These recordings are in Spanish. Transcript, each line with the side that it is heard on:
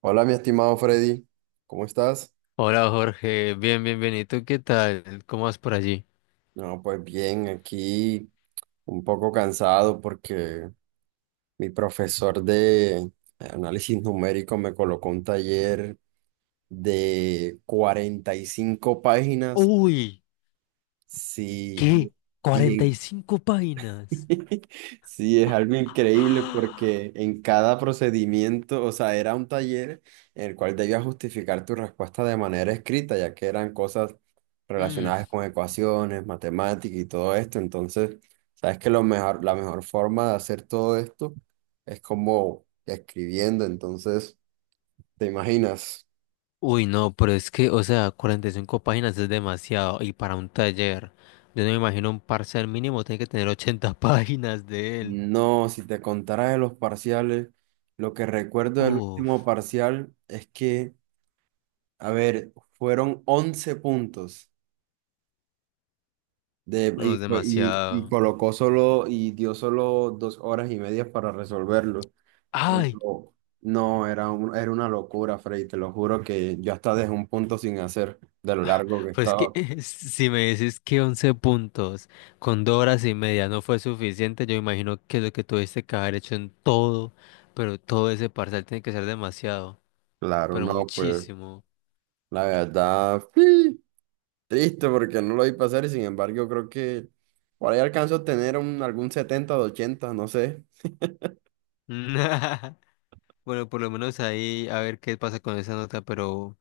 right: Hola, mi estimado Freddy, ¿cómo estás?
left: Hola, Jorge, bien, bienvenido. ¿Qué tal? ¿Cómo vas por allí?
right: No, pues bien, aquí un poco cansado porque mi profesor de análisis numérico me colocó un taller de 45 páginas,
left: Uy,
right: sí,
left: ¿qué?
right: y,
left: ¿45 páginas?
right: Sí, es algo increíble
left: ¡Ah!
right: porque en cada procedimiento, o sea, era un taller en el cual debías justificar tu respuesta de manera escrita, ya que eran cosas
left: Mm.
right: relacionadas con ecuaciones, matemáticas y todo esto. Entonces, sabes que lo mejor, la mejor forma de hacer todo esto es como escribiendo. Entonces, ¿te imaginas?
left: Uy, no, pero es que, o sea, 45 páginas es demasiado y para un taller. Yo no me imagino, un parcial mínimo tiene que tener 80 páginas de él.
right: No, si te contara de los parciales, lo que recuerdo del último
left: Uf,
right: parcial es que, a ver, fueron 11 puntos de,
left: no
right: y,
left: es
right: fue- y
left: demasiado.
right: colocó solo y dio solo 2 horas y media para resolverlo.
left: Ay.
right: Pero no, era una locura, Freddy, te lo juro que yo hasta dejé un punto sin hacer de lo largo que
left: Pues que
right: estaba.
left: si me dices que 11 puntos con 2 horas y media no fue suficiente, yo imagino que lo que tuviste que haber hecho en todo, pero todo ese parcial tiene que ser demasiado,
right: Claro,
left: pero
right: no, pues
left: muchísimo.
right: la verdad, sí, triste porque no lo vi pasar y sin embargo yo creo que por ahí alcanzo a tener algún 70 de 80, no sé.
left: Bueno, por lo menos ahí a ver qué pasa con esa nota. Pero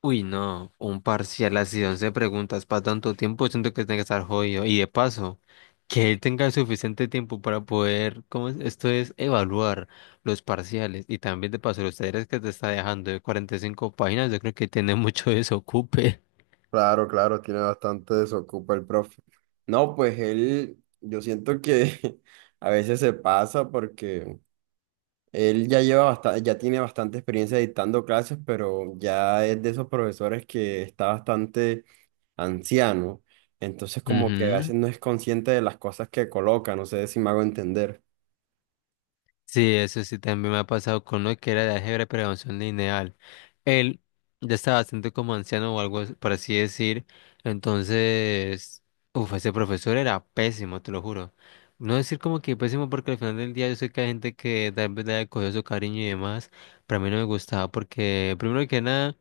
left: uy, no, un parcial así, 11 preguntas para tanto tiempo, siento que tiene que estar jodido. Y de paso, que él tenga suficiente tiempo para poder, ¿cómo es? Esto es evaluar los parciales. Y también de paso, los talleres que te está dejando de 45 páginas, yo creo que tiene mucho desocupe.
right: Claro, claro, tiene bastante desocupa el profe. No, pues él, yo siento que a veces se pasa porque él ya lleva bastante, ya tiene bastante experiencia dictando clases, pero ya es de esos profesores que está bastante anciano. Entonces, como que a
left: Ujú.
right: veces no es consciente de las cosas que coloca, no sé si me hago entender.
left: Sí, eso sí también me ha pasado con uno que era de álgebra pero de función lineal. Él ya estaba bastante como anciano o por así decir. Entonces, uff, ese profesor era pésimo, te lo juro. No decir como que pésimo porque al final del día yo sé que hay gente que tal vez le haya cogido su cariño y demás. Pero a mí no me gustaba porque, primero que nada,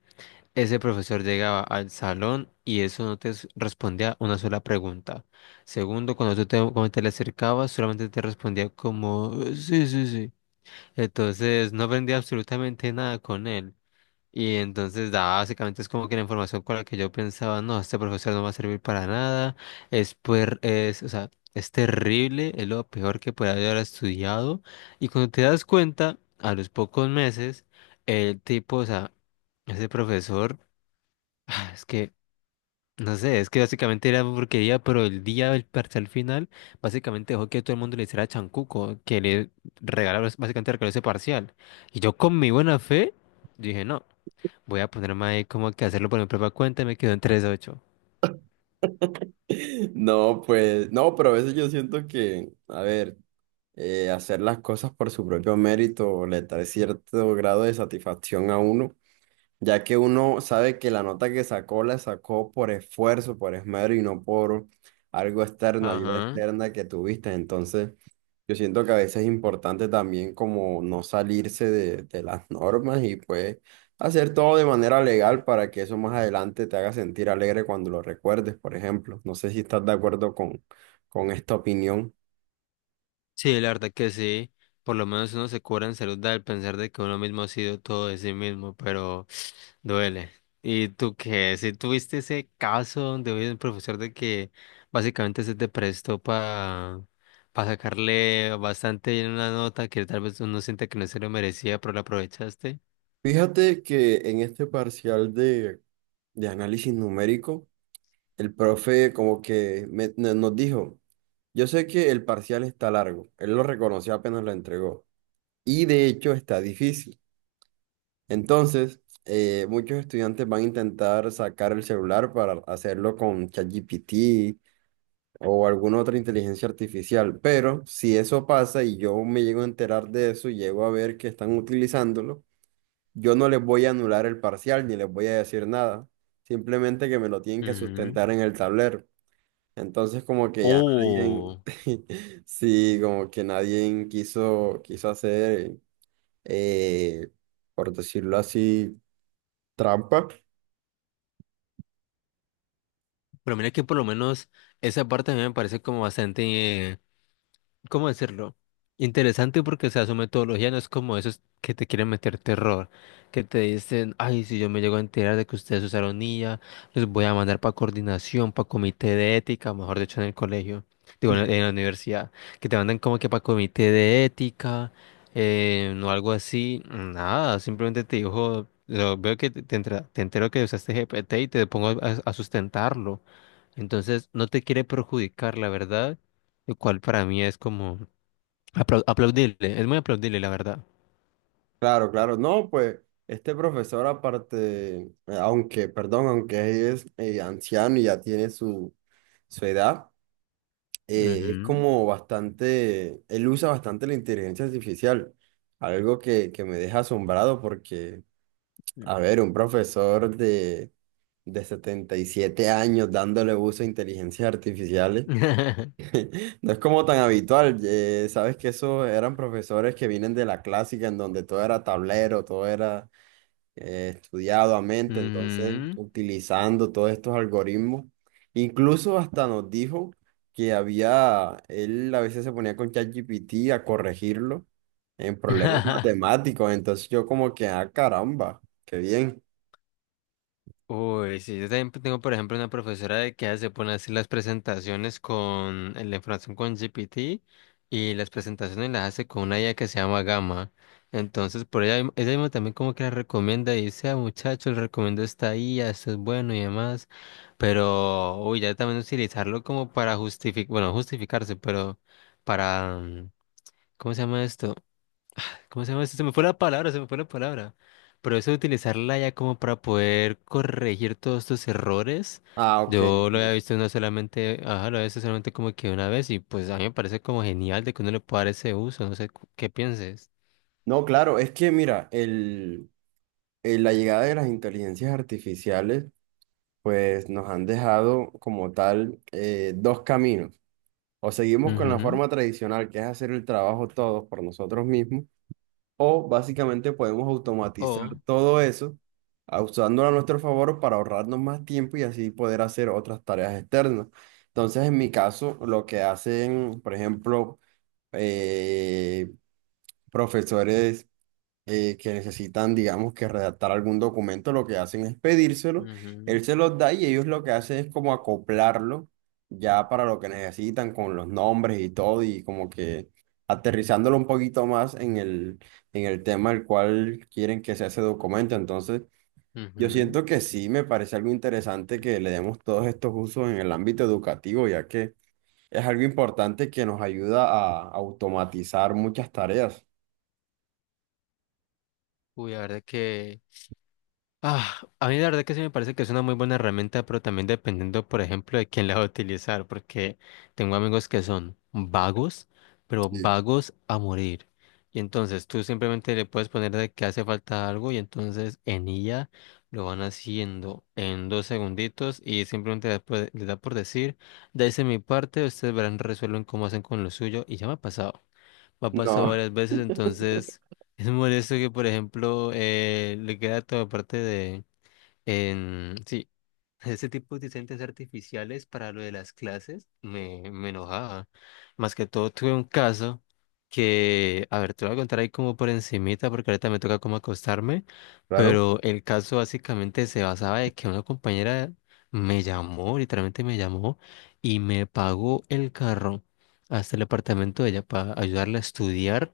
left: ese profesor llegaba al salón y eso no te respondía una sola pregunta. Segundo, cuando cuando te le acercabas, solamente te respondía como, sí, sí, sí. Entonces no aprendí absolutamente nada con él. Y entonces básicamente es como que la información con la que yo pensaba, no, este profesor no va a servir para nada, es, o sea, es terrible, es lo peor que puede haber estudiado. Y cuando te das cuenta, a los pocos meses, el tipo, o sea, ese profesor, es que no sé, es que básicamente era porquería, pero el día del parcial final, básicamente dejó que todo el mundo le hiciera chancuco, que le regalaron, básicamente regaló ese parcial. Y yo con mi buena fe, dije, no, voy a ponerme ahí como que hacerlo por mi propia cuenta y me quedó en tres ocho.
right: No, pues, no, pero a veces yo siento que, a ver, hacer las cosas por su propio mérito le trae cierto grado de satisfacción a uno, ya que uno sabe que la nota que sacó la sacó por esfuerzo, por esmero y no por algo externo, ayuda
left: Ajá.
right: externa que tuviste. Entonces, yo siento que a veces es importante también como no salirse de las normas y pues hacer todo de manera legal para que eso más adelante te haga sentir alegre cuando lo recuerdes, por ejemplo. No sé si estás de acuerdo con esta opinión.
left: Sí, la verdad que sí. Por lo menos uno se cura en salud al pensar de que uno mismo ha sido todo de sí mismo, pero duele. ¿Y tú qué? Si tuviste ese caso donde había un profesor de que básicamente se te prestó para sacarle bastante en una nota que tal vez uno siente que no se lo merecía, pero la aprovechaste.
right: Fíjate que en este parcial de análisis numérico, el profe como que nos dijo, yo sé que el parcial está largo, él lo reconoció apenas lo entregó y de hecho está difícil. Entonces, muchos estudiantes van a intentar sacar el celular para hacerlo con ChatGPT o alguna otra inteligencia artificial, pero si eso pasa y yo me llego a enterar de eso y llego a ver que están utilizándolo, yo no les voy a anular el parcial ni les voy a decir nada, simplemente que me lo tienen que
left: Ujú.
right: sustentar en el tablero. Entonces como que ya nadie,
left: Oh,
right: sí, como que nadie quiso hacer, eh, por decirlo así, trampa.
left: pero mira que por lo menos esa parte a mí me parece como bastante, ¿cómo decirlo? Interesante porque, o sea, su metodología no es como esos que te quieren meter terror, que te dicen, ay, si yo me llego a enterar de que ustedes usaron IA, los voy a mandar para coordinación, para comité de ética, mejor dicho, en el colegio, digo, en la universidad, que te mandan como que para comité de ética, o algo así, nada, simplemente te dijo, veo que te entero que usaste GPT y te pongo a sustentarlo. Entonces, no te quiere perjudicar, la verdad, lo cual para mí es como aplaudible, es muy aplaudible, la verdad.
right: Claro, claro, no, pues este profesor aparte, aunque, perdón, aunque es anciano y ya tiene su edad, es
left: Ujú.
right: como bastante, él usa bastante la inteligencia artificial, algo que me deja asombrado porque... A ver, un profesor de 77 años dándole uso a inteligencias artificiales, no es como tan habitual. Sabes que esos eran profesores que vienen de la clásica, en donde todo era tablero, todo era estudiado a mente, entonces
left: Ujú.
right: utilizando todos estos algoritmos. Incluso hasta nos dijo que había, él a veces se ponía con ChatGPT a corregirlo en problemas matemáticos, entonces yo como que, ah, caramba, qué bien.
left: Uy, sí, yo también tengo, por ejemplo, una profesora de que se pone a hacer las presentaciones con la información con GPT y las presentaciones las hace con una IA que se llama Gama. Entonces, por ella, ella misma también como que la recomienda y dice, ah, muchachos, les recomiendo esta IA, esto es bueno y demás. Pero, uy, ya también utilizarlo como para justificar, bueno, justificarse, pero para, ¿cómo se llama esto? ¿Cómo se llama eso? Se me fue la palabra, se me fue la palabra. Pero eso de utilizarla ya como para poder corregir todos tus errores,
right: Ah, ok.
left: yo lo había
right: Sí.
left: visto no solamente, ajá, lo había visto solamente como que una vez y pues a mí me parece como genial de que uno le pueda dar ese uso, no sé qué pienses.
right: No, claro, es que mira, la llegada de las inteligencias artificiales, pues nos han dejado como tal dos caminos. O seguimos con la
left: Ujú.
right: forma tradicional, que es hacer el trabajo todos por nosotros mismos, o básicamente podemos automatizar
left: O,
right: todo eso, usándolo a nuestro favor para ahorrarnos más tiempo y así poder hacer otras tareas externas. Entonces, en mi caso, lo que hacen, por ejemplo, eh, profesores, que necesitan, digamos, que redactar algún documento, lo que hacen es pedírselo,
left: ujú,
right: él se los da y ellos lo que hacen es como acoplarlo ya para lo que necesitan con los nombres y todo y como que aterrizándolo un poquito más en el tema al cual quieren que sea ese documento. Entonces, yo
left: ujú.
right: siento que sí, me parece algo interesante que le demos todos estos usos en el ámbito educativo, ya que es algo importante que nos ayuda a automatizar muchas tareas.
left: Uy, la verdad que... Ah, a mí la verdad que sí me parece que es una muy buena herramienta, pero también dependiendo, por ejemplo, de quién la va a utilizar, porque tengo amigos que son vagos, pero
right: Sí.
left: vagos a morir. Y entonces tú simplemente le puedes poner de que hace falta algo y entonces en ella lo van haciendo en 2 segunditos y simplemente le da por decir, de mi parte, ustedes verán, resuelven cómo hacen con lo suyo y ya me ha pasado. Me ha pasado
right: No,
left: varias veces, entonces es molesto que, por ejemplo, le queda toda parte de, en, sí, ese tipo de inteligencias artificiales para lo de las clases me enojaba. Más que todo tuve un caso que, a ver, te lo voy a contar ahí como por encimita porque ahorita me toca como acostarme,
right: claro.
left: pero el caso básicamente se basaba de que una compañera me llamó, literalmente me llamó y me pagó el carro hasta el apartamento de ella para ayudarla a estudiar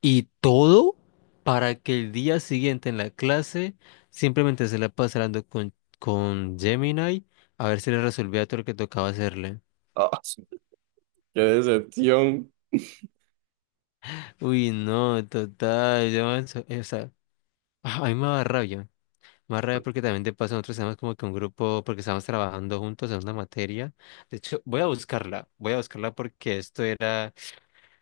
left: y todo para que el día siguiente en la clase simplemente se la pasando con Gemini a ver si le resolvía todo lo que tocaba hacerle.
right: Ah, sí, qué decepción.
left: Uy, no, total, o sea, ah, a mí me da rabia. Me da rabia porque también te pasan otros temas como que un grupo, porque estábamos trabajando juntos en una materia. De hecho, voy a buscarla porque esto era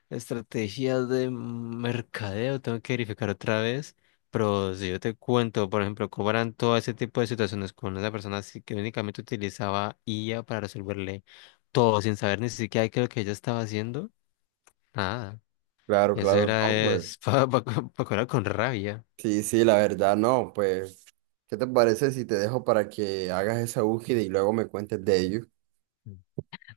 left: Estrategias de Mercadeo, tengo que verificar otra vez. Pero si yo te cuento, por ejemplo, cómo eran todo ese tipo de situaciones con esa persona así que únicamente utilizaba IA para resolverle todo sin saber ni siquiera qué es lo que ella estaba haciendo. Nada.
right: Claro,
left: Eso
right: claro, no,
left: era
right: pues.
left: es para curar con rabia.
right: Sí, sí, la verdad, no, pues. ¿Qué te parece si te dejo para que hagas esa búsqueda y luego me cuentes de ello?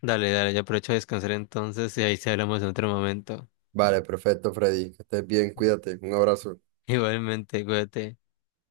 left: Dale, dale, yo aprovecho a descansar entonces y ahí se hablamos en otro momento.
right: Vale, perfecto, Freddy. Que estés bien, cuídate. Un abrazo.
left: Igualmente, cuídate.